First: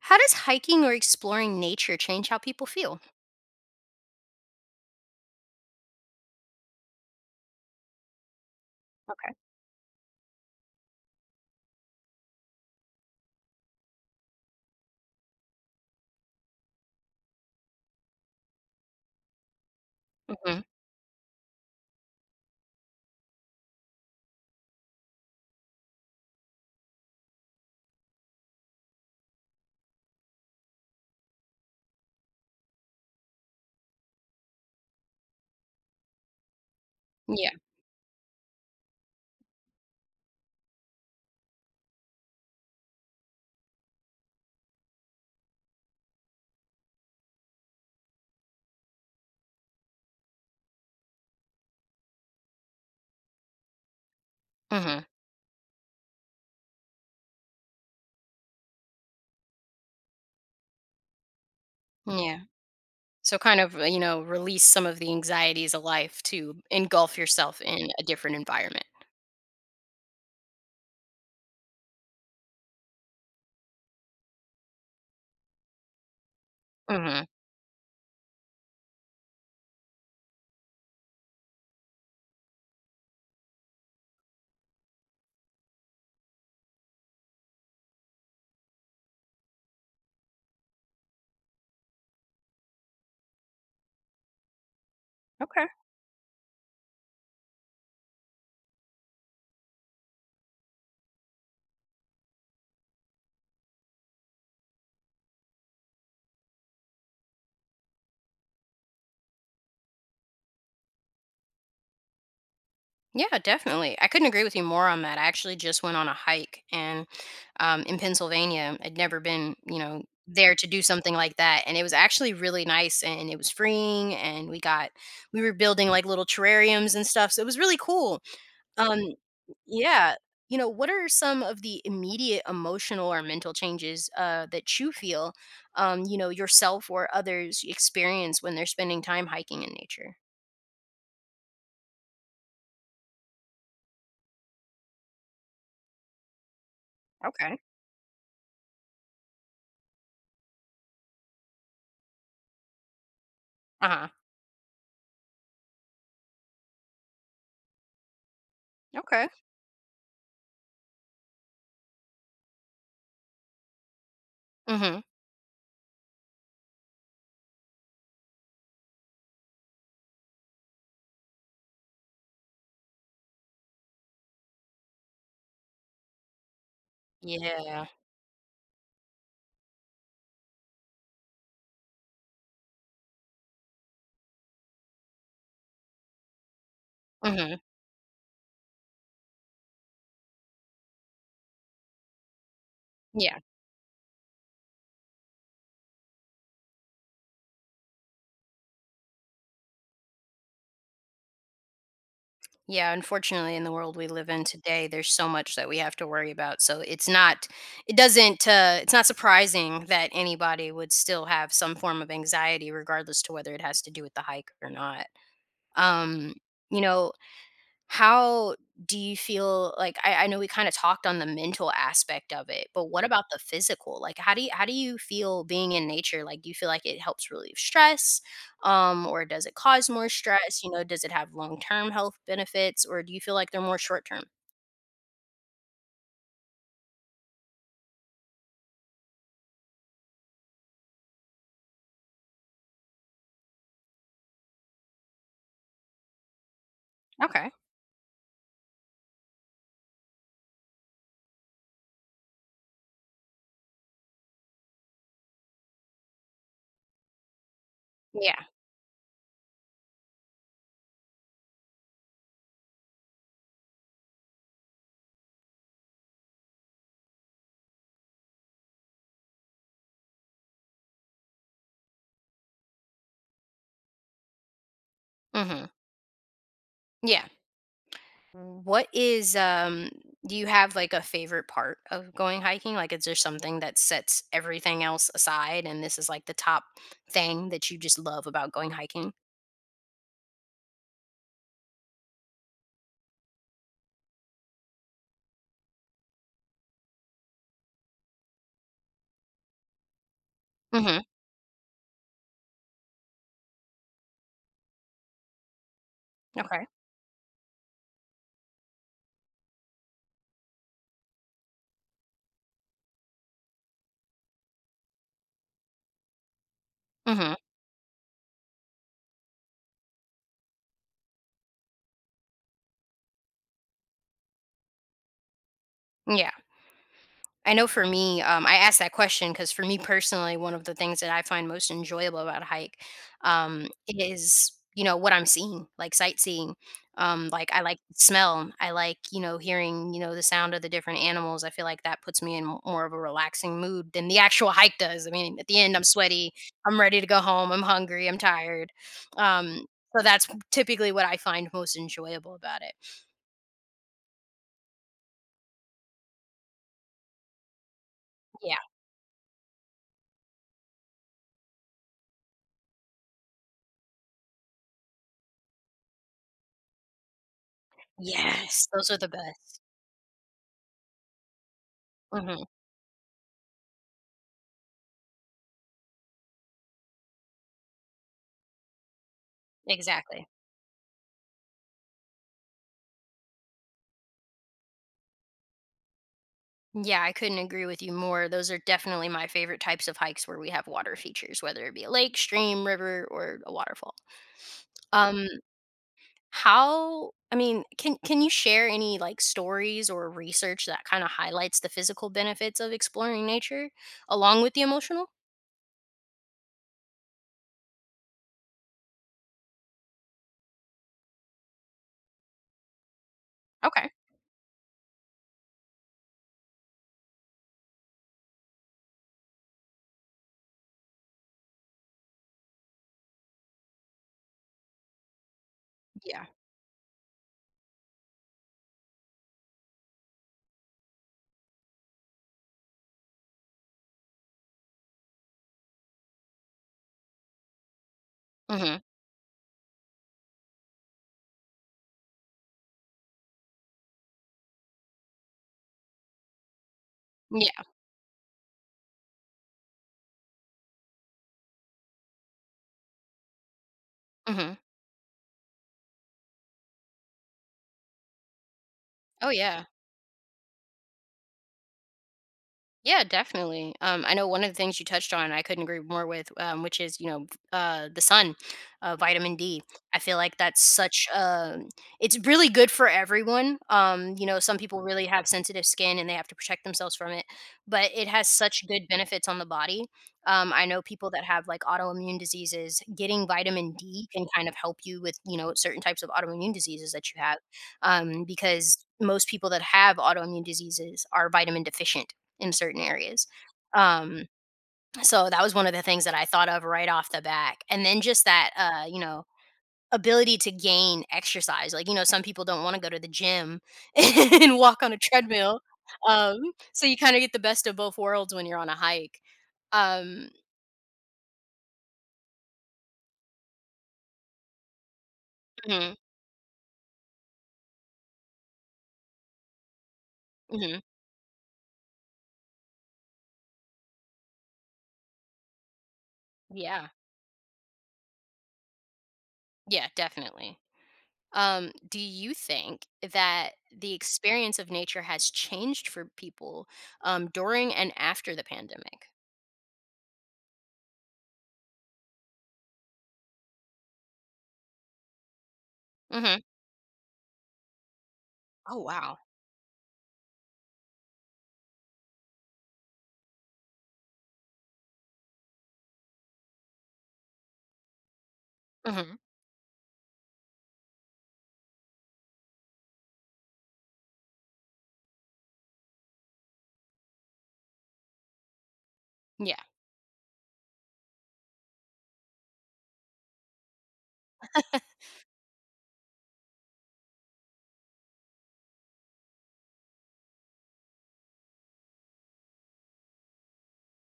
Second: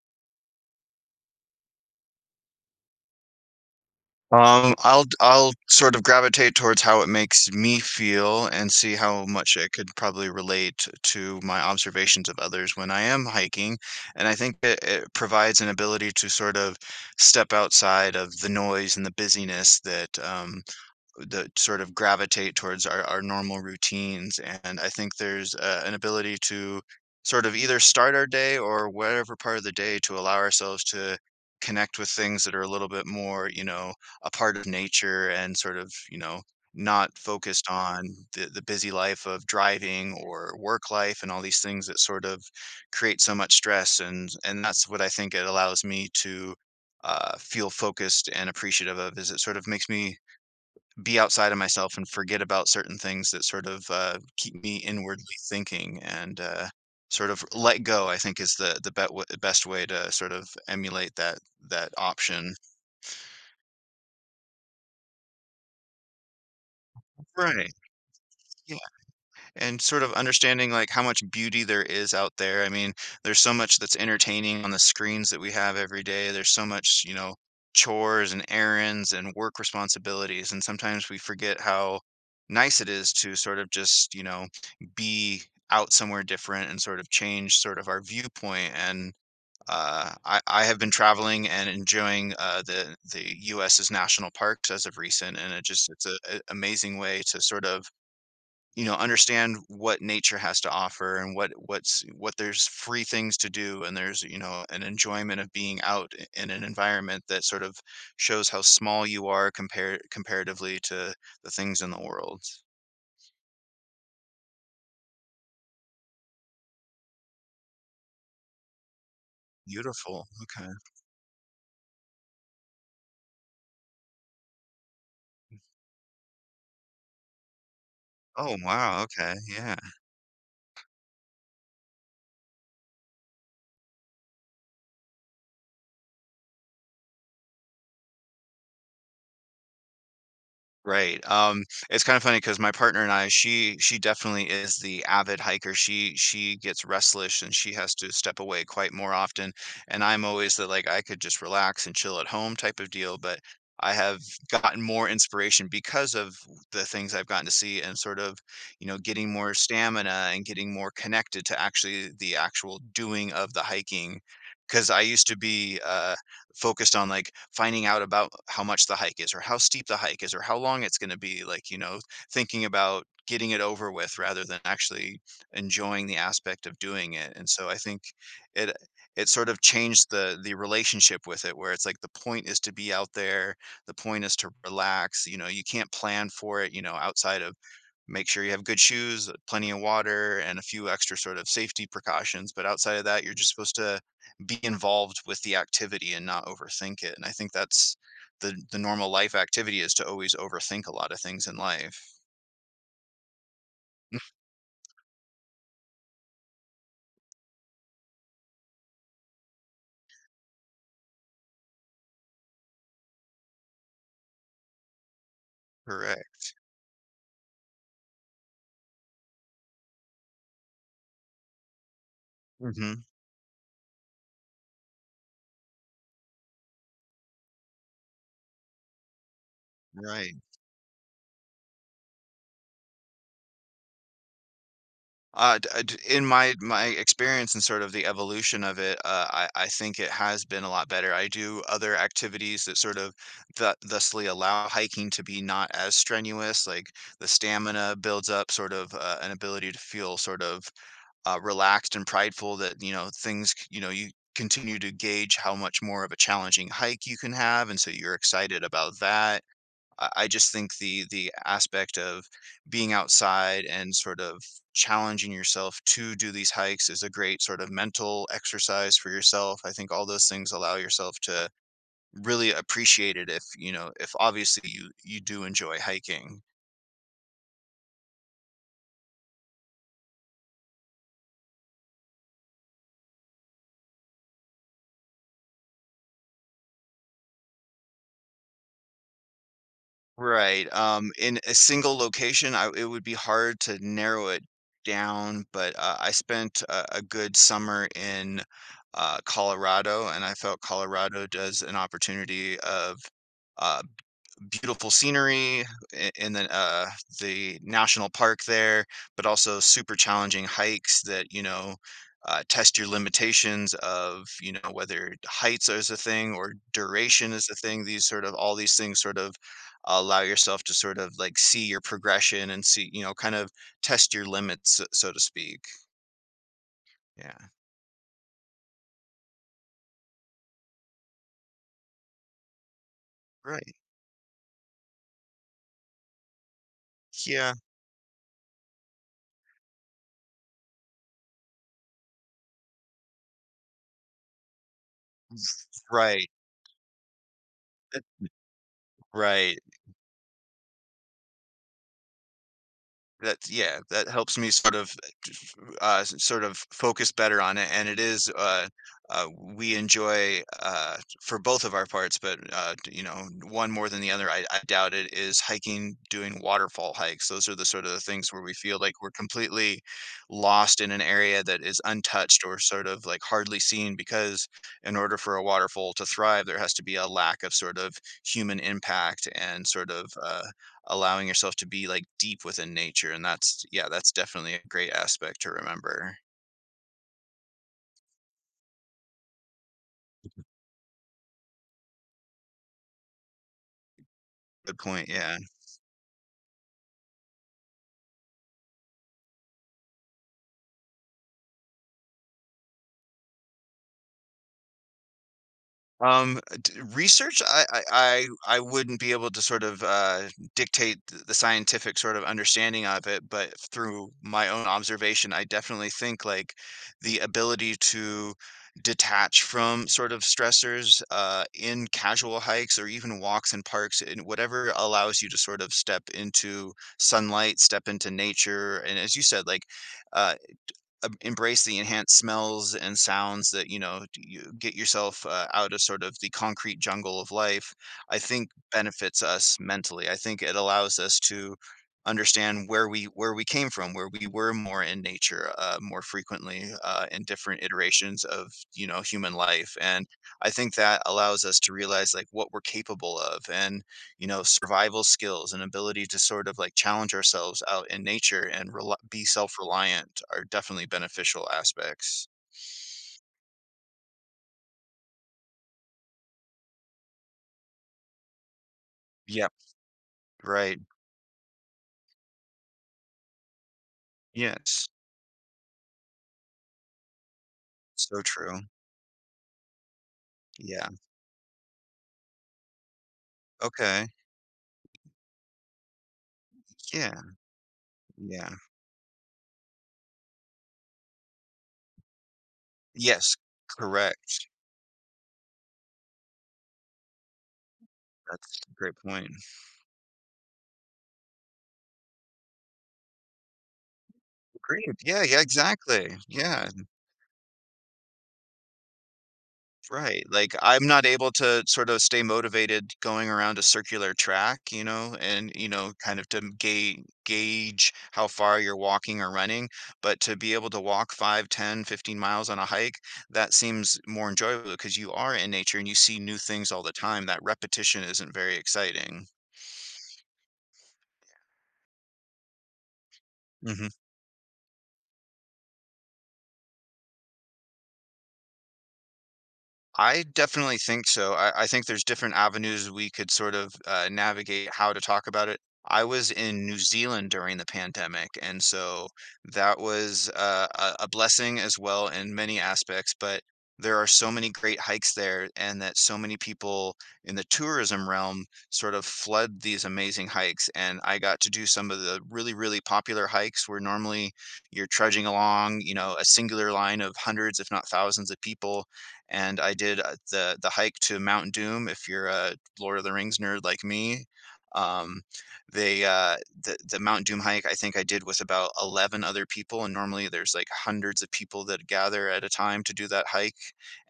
How does hiking or exploring nature change how people feel? I'll sort of gravitate towards how it makes me feel and see how much it could probably relate to my observations of others when I am hiking. And I think it provides an ability to sort of step outside of the noise and the busyness that um, Mhm. that sort of gravitate towards our normal routines. And I think there's an ability to sort of either start our day or whatever part of the day to allow ourselves to connect with things that are a little bit more, you know, a part of nature and sort of, you know, not Yeah. focused on the busy life of driving or work life and all these things that sort of create so much stress and that's what I think it allows me to feel focused and appreciative of is it sort of makes me be outside of myself and forget about certain things that sort of keep me Mhm. inwardly thinking and sort of let go, I think, is the best way to sort of emulate that Yeah. option. So kind of, you know, release some of the anxieties of life to engulf yourself Right. in a different Yeah. environment. And sort of understanding like how much beauty there is out there. I mean, there's so much that's entertaining on the screens that we have every day. There's so much, you Mhm. know, chores and errands and work responsibilities. And sometimes we forget how nice it is to sort of just, you know, be out somewhere different and sort of change sort of our viewpoint. And I have been traveling and enjoying the U.S.'s national parks as of recent, and it Okay. just it's a amazing way to sort of, you know, understand what nature has to offer and what there's free things to do and there's, you know, an enjoyment of being out in an environment that sort of shows how small you are compared comparatively to the things in the world. Yeah, definitely. I couldn't agree with you more on that. I actually just went on a hike and in Pennsylvania. I'd never been, you know, Beautiful. there to Okay. do something like that. And it was actually really nice and it was freeing. And we got, we were building like little terrariums and stuff. So it was really cool. Oh, Um, wow. Okay. Yeah. yeah. You know, what are some of the immediate emotional or mental changes that you feel, you know, yourself or others experience when they're spending time hiking in nature? Right, it's kinda funny because my partner and I, she definitely is the avid hiker, she gets restless and Okay. she has to step away quite more often, and I'm always the, like, I could just relax and chill at home type of deal, but Uh I huh. have gotten more inspiration because of the things I've gotten to see and sort of, you know, Okay. getting more stamina and getting more connected to actually the actual doing of the hiking. Because I Mm-hmm. used to be focused on like finding out about how much the hike is or how steep the hike is or how long it's going to be, like, you know, thinking about getting it over with rather than actually enjoying the aspect of doing it. And so I Yeah. think it it sort of changed the relationship with it, where it's like the point is to be out there, the point is to relax. You know, you can't plan for it, you know, outside of, Mm-hmm. make sure you have good shoes, plenty of water, and a few extra sort of safety precautions, but outside of that, you're Yeah. just supposed to be involved with the activity and not overthink it, and I think that's the normal life activity is to always overthink a lot of things in life. Yeah. Unfortunately, in the world we live in today, there's so much that we have to worry about. So it's not, it doesn't, it's not surprising that anybody would still have some form of anxiety, regardless to whether it has to do with the hike or not. um Correct. you know how do you feel like I know we kind of talked on the mental aspect of it, but Mhm. what about the physical? Like how do you feel being in nature? Like do you feel like it helps relieve stress or does it cause more Right. stress? You know, does it have long-term health benefits, or do you feel like they're more short-term? D d In my experience and sort of the evolution of it, I think it has been a lot better. I do other activities that sort of th thusly allow hiking to be not as strenuous, like the Okay. stamina builds up sort of an ability to feel sort of relaxed and prideful that, you know, things, you know, you continue to gauge how much more of a challenging hike you can have, and so you're Yeah. excited about that. I just think the aspect of being outside and sort of challenging yourself to do these hikes is a great sort of mental exercise for yourself. I think all those things allow yourself to really appreciate it if, you know, if obviously you do Mm-hmm. enjoy hiking. Yeah. What is do you have like a favorite part of going hiking? Like is there something that sets everything else aside and this is like the top thing that you just love about going hiking? Right, in a single location, I it would be hard to narrow it down, but, I spent a good summer in, Colorado, and I felt Mhm. Colorado does an opportunity of, uh, beautiful scenery in Okay. The national park there, but also super challenging hikes that, you know, test your limitations of, you know, whether heights is a thing or duration Mhm. is a thing. These sort of all these things sort of allow yourself to sort of like see your progression and see, you know, kind of test your limits, so so to speak. Yeah. Yeah. I know for me, I asked that question because for me personally, one of the things that I find most enjoyable about a hike Right. is, you know, what I'm seeing, like sightseeing. Like Yeah. I like the smell. I like, you know, hearing, you know, the sound of the different animals. I feel like that puts me in more of a relaxing mood than the actual hike does. I mean, at the end, I'm Right. sweaty. I'm ready to go home. I'm hungry. I'm tired. Right. Um, so that's typically what I find most enjoyable about it. That's, yeah, that helps me sort of focus better on it, and it is, Yeah. Uh, we enjoy, for both of our parts, but, you know, one more than the other, I doubt it, is hiking, doing waterfall hikes. Those are the sort of the things where we Yes. feel Those like are the we're best. completely lost in an area that is untouched Hmm. or sort of, like, hardly seen because in order for a waterfall to thrive, there has to be a lack of sort of human impact and sort of, Exactly. Allowing yourself to be like deep within nature, and that's, yeah, that's definitely a great aspect to remember. Yeah, I couldn't agree with you more. Those are definitely my favorite types of hikes where we have water features, whether it be a lake, stream, river, or a waterfall. Good point. Um, Yeah. how I mean, can you share any like stories or research that kind of highlights the physical benefits of exploring nature along with the emotional? D Research, I wouldn't be able to sort of, dictate th the scientific sort of understanding of it, but Okay. through my own observation, I definitely think, like, the ability to detach from sort of stressors, in casual hikes or even walks in parks and whatever, allows you to sort of step Yeah. into sunlight, step into nature, and as you said, like, uh embrace the enhanced smells and sounds that, you know, d you get yourself, out of sort of the concrete jungle of life. I think Mhm. benefits us mentally. I think it allows us to understand where we came from, where we were more in nature, more frequently, in different Yeah. iterations of, you know, human life, and I think that allows us to realize, like, what we're capable of, and, you know, Mhm. survival skills and ability to sort of like challenge ourselves out in nature and rel be Oh yeah. self-reliant are definitely beneficial aspects. Yeah, definitely. I know one of the things you touched on, I couldn't agree more with, which is the sun, vitamin Yep, D. I feel like that's right. such a it's really good for everyone. You know, some people Yes. really have sensitive skin and they have to protect themselves from it, but it So has true. such good benefits on the body. I know Yeah. people that have like autoimmune diseases. Getting vitamin Okay. D can kind of help you with you know certain types of autoimmune diseases that Yeah. you have, Yeah. because most people that have autoimmune diseases are vitamin deficient in certain areas. Yes. Um, Correct. so that was one of the things that I thought of right off the back. And then just that, That's a great you know, point. ability to gain exercise. Like, you know, some people don't want to go to the gym and walk Great. on a Yeah. Yeah. treadmill. Exactly. Um, Yeah. so you kind of get the best of both worlds when you're on a hike. Right, Um, like, I'm not able to sort of stay motivated going around a circular track, you know, and, you know, mhm, kind of to ga gauge how far you're walking or running, but to be able to mhm, walk 5, 10, 15 miles on a hike, that seems more enjoyable because you are in nature and you see new things all yeah, the time, that repetition isn't very exciting. yeah, definitely. Do you think that Mhm. the experience of nature has changed for people during and after the pandemic? I definitely think so. I think there's different avenues we could sort of navigate how to talk about it. I was Hmm. in New Zealand during the pandemic, and Oh, so wow. that was a blessing as well in many aspects. But there are so many great hikes there, and that so many people in the tourism realm sort of flood these amazing hikes. And I got to do some of the really, really popular hikes where normally you're trudging along, you know, a singular line of hundreds, if not thousands of people, Yeah. and I did the hike to Mount Doom. If you're a Lord of the Rings nerd like me, um, they uh, the the Mount Doom hike I think I did with about 11 other people, and normally there's like hundreds of people that gather at a time to do that hike,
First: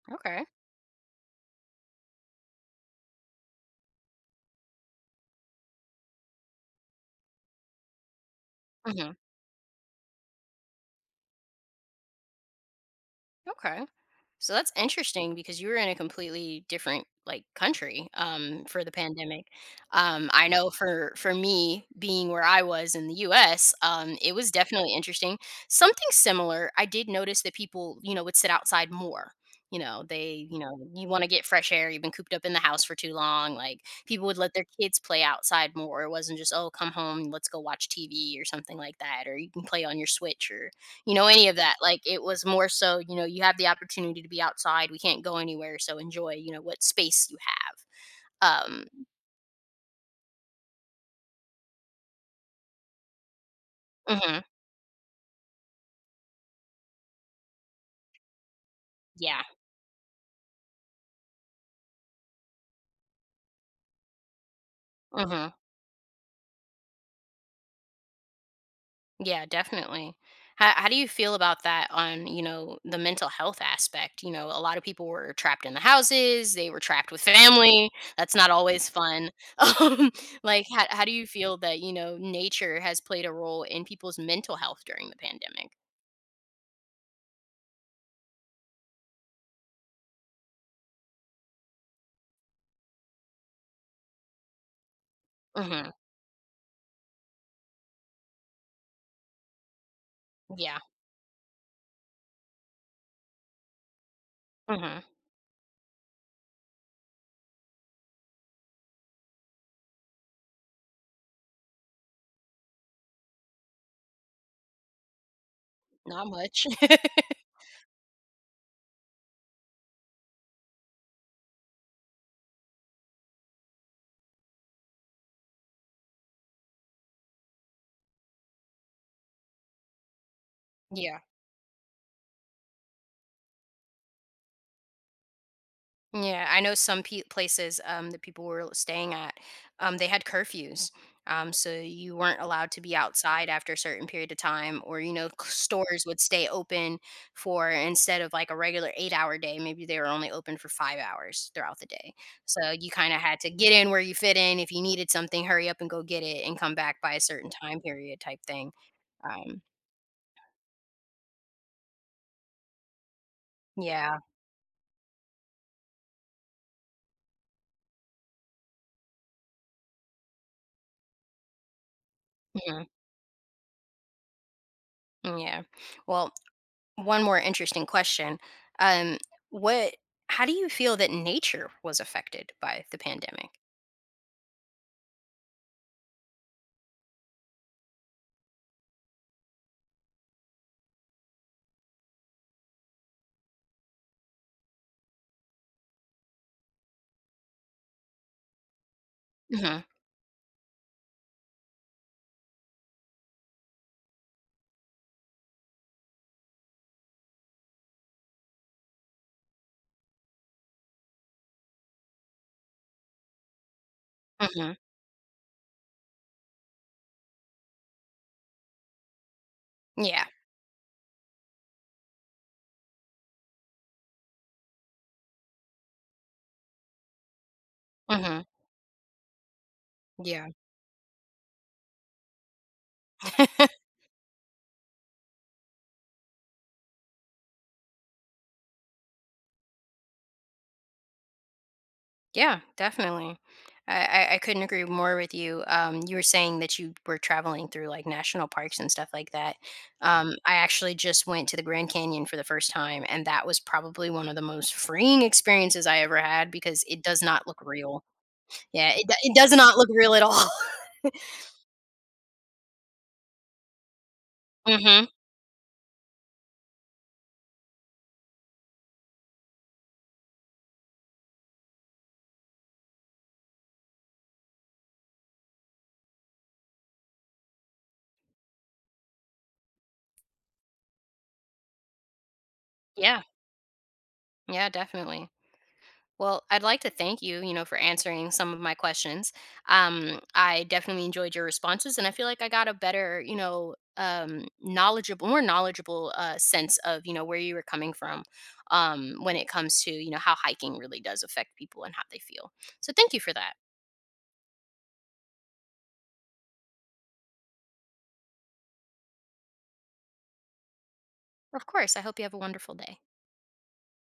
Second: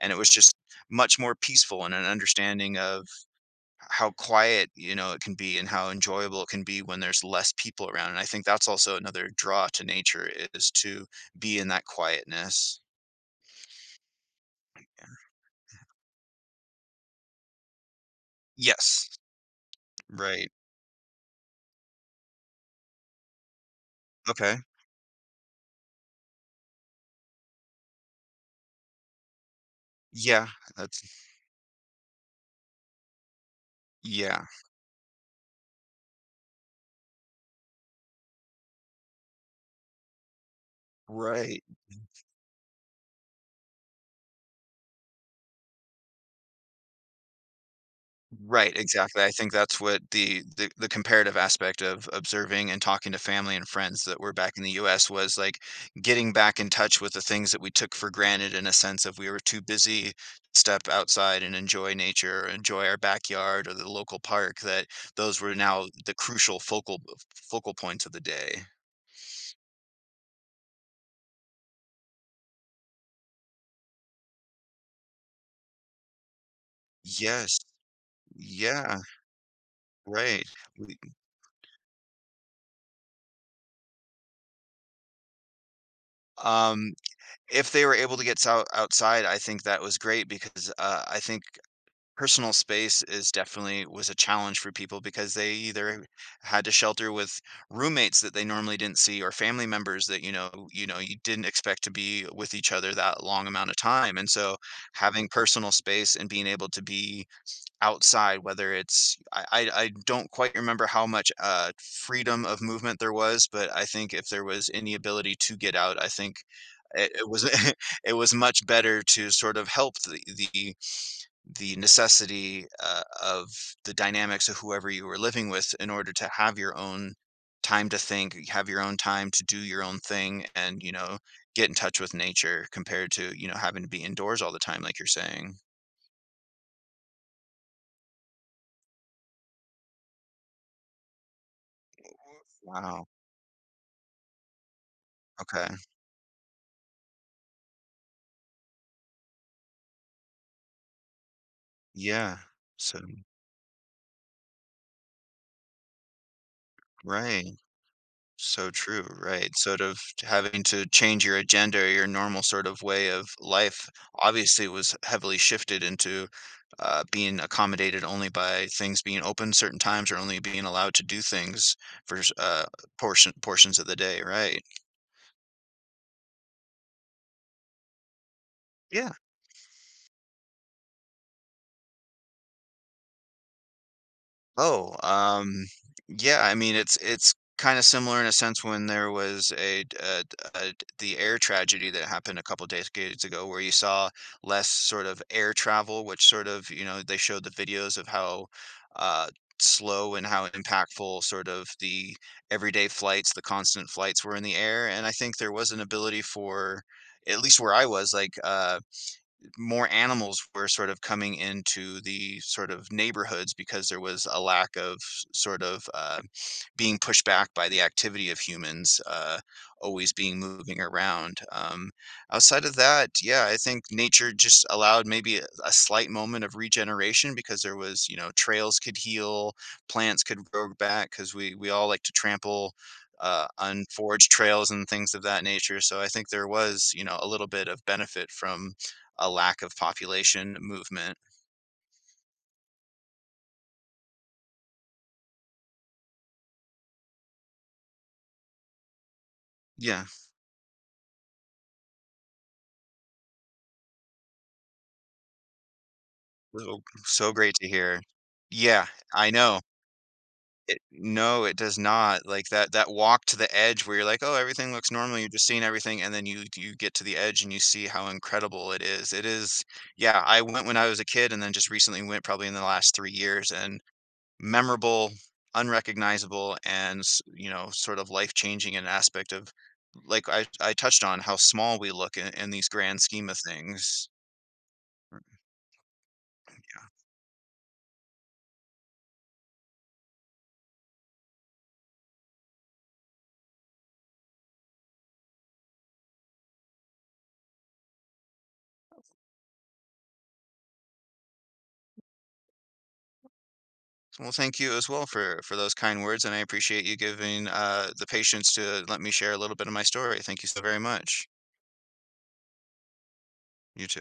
and it was Okay. just much more peaceful and an understanding of how quiet, you know, it can be and how enjoyable it can be when there's less people around. And I think that's also Hmm. another draw to nature is to be in that quietness. Okay. So that's interesting because you were in a completely different like country for the Yes. pandemic. I Right. know for me being where I was in the U.S., it was Okay. definitely interesting. Something similar. I did notice that people, you know, would sit outside more. You know, they, Yeah, you know, that's, you want to get fresh air. You've been cooped up in the house for too long. Like people would yeah, let their kids play outside more. It wasn't just, oh, come home, let's go watch TV or something like that, or you can play on your Switch or you know, any of right, that, like, it was more so, you know, you have the opportunity to be outside, we can't go anywhere, so enjoy, you know, what space you have. right, exactly. I think that's what the comparative aspect of observing and talking to family and friends that were Mhm, back in the US was like getting back in touch with the things that we took for granted in a sense of, we were yeah, too busy to step outside and enjoy nature, or enjoy our backyard or the local park, that those mhm, were now the crucial focal points of the day. yeah, definitely. How do you feel about that on, you know, the mental health aspect? You know, a lot of people were trapped in the houses, they were trapped with Yes. family, that's not always Yeah, fun. Um, right. like, how We, how do you feel that, you know, nature has played a role in people's mental health during the pandemic? um If they were able to get sou outside, I think that was great because, I think personal space is definitely was a challenge for people because they Mhm, either had to shelter with roommates that they normally didn't see or family members that, yeah, you know, you didn't expect to be with each other that long amount of time, and so mhm, having personal space and being able to be outside, whether it's, I don't quite remember how much, freedom of movement there was, but I think if there was any ability to get out, I not think much. It was it was much better to sort of help the the necessity, of the dynamics of whoever you were living with in order to have your own time to think, have your own time to do your own thing and, you know, Yeah. get in touch with nature compared to, you know, having to be indoors all the time like you're saying. Yeah, I know some places that people were staying at, they had curfews. So you weren't allowed to be Wow, outside after a certain period of time, or, you know, okay. stores would stay open for instead of like a regular 8 hour day, maybe they were only open for 5 hours throughout the day. Yeah. So you So kind of had to get in where you fit in. If you needed something, hurry up and go get it and come back by a certain right. time period type So thing. true, right. Um, Sort of having to change your agenda, or your normal sort of way of life yeah. obviously was heavily shifted into being accommodated only by things being open certain times or only being allowed to do things for Mhm, portions of the day, right? yeah. Well, one more interesting question. Yeah. Um, what how do you feel that nature was affected by the pandemic? Oh, yeah, I mean, it's kind of similar in a sense when there was a, the air tragedy that happened a couple decades ago, where you saw less sort of air travel, which sort of, you know, they showed the videos of how uh, Mhm. slow and how impactful sort of the everyday flights, the constant flights were in the air. And I think there was an ability for, at least where I was, like, more animals were sort of coming into the sort of neighborhoods because there was a lack Mhm. of sort of being pushed back by the activity of humans, always Yeah. being moving around. Outside of that, yeah, I think nature just allowed maybe a slight moment of regeneration because there was, you know, Mhm. trails could heal, plants could Yeah. grow back because we all like to trample on forage trails and things of that nature. So I think there was, you know, a little bit of benefit from a lack of population movement. Yeah, definitely. I, I couldn't agree more with you. You were saying that you were traveling through like national parks and stuff like that. Yeah, I actually just went to the Grand Canyon for the first time, and that was probably one of the most freeing experiences I ever had so because it does so not great look to hear. real. Yeah, Yeah, it, I it does know. not look real at all. It, no, it does not. Like that walk to the edge where you're like, "Oh, everything looks Hmm. normal." You're just seeing everything, and then you get to the edge and you see how incredible it is. It is, yeah, I went when I was a kid and then just recently went probably in the last 3 years, and memorable, unrecognizable, and, s you know, sort of life-changing. An aspect of, like, I touched on how small we look in these grand Yeah. scheme of things. Yeah, definitely. Well, I'd like to thank you, you know, for answering some of my questions. I definitely enjoyed your responses, and I feel like I got a better, you know, more knowledgeable sense of, you know, where you were coming from when it comes to, you know, how hiking really does affect people and how they feel. So thank you for that. Well, thank you as well for those kind words, and I appreciate you giving the patience to let me share a little bit of my story. Thank you so very much. Of course. I hope you have a wonderful day. You too.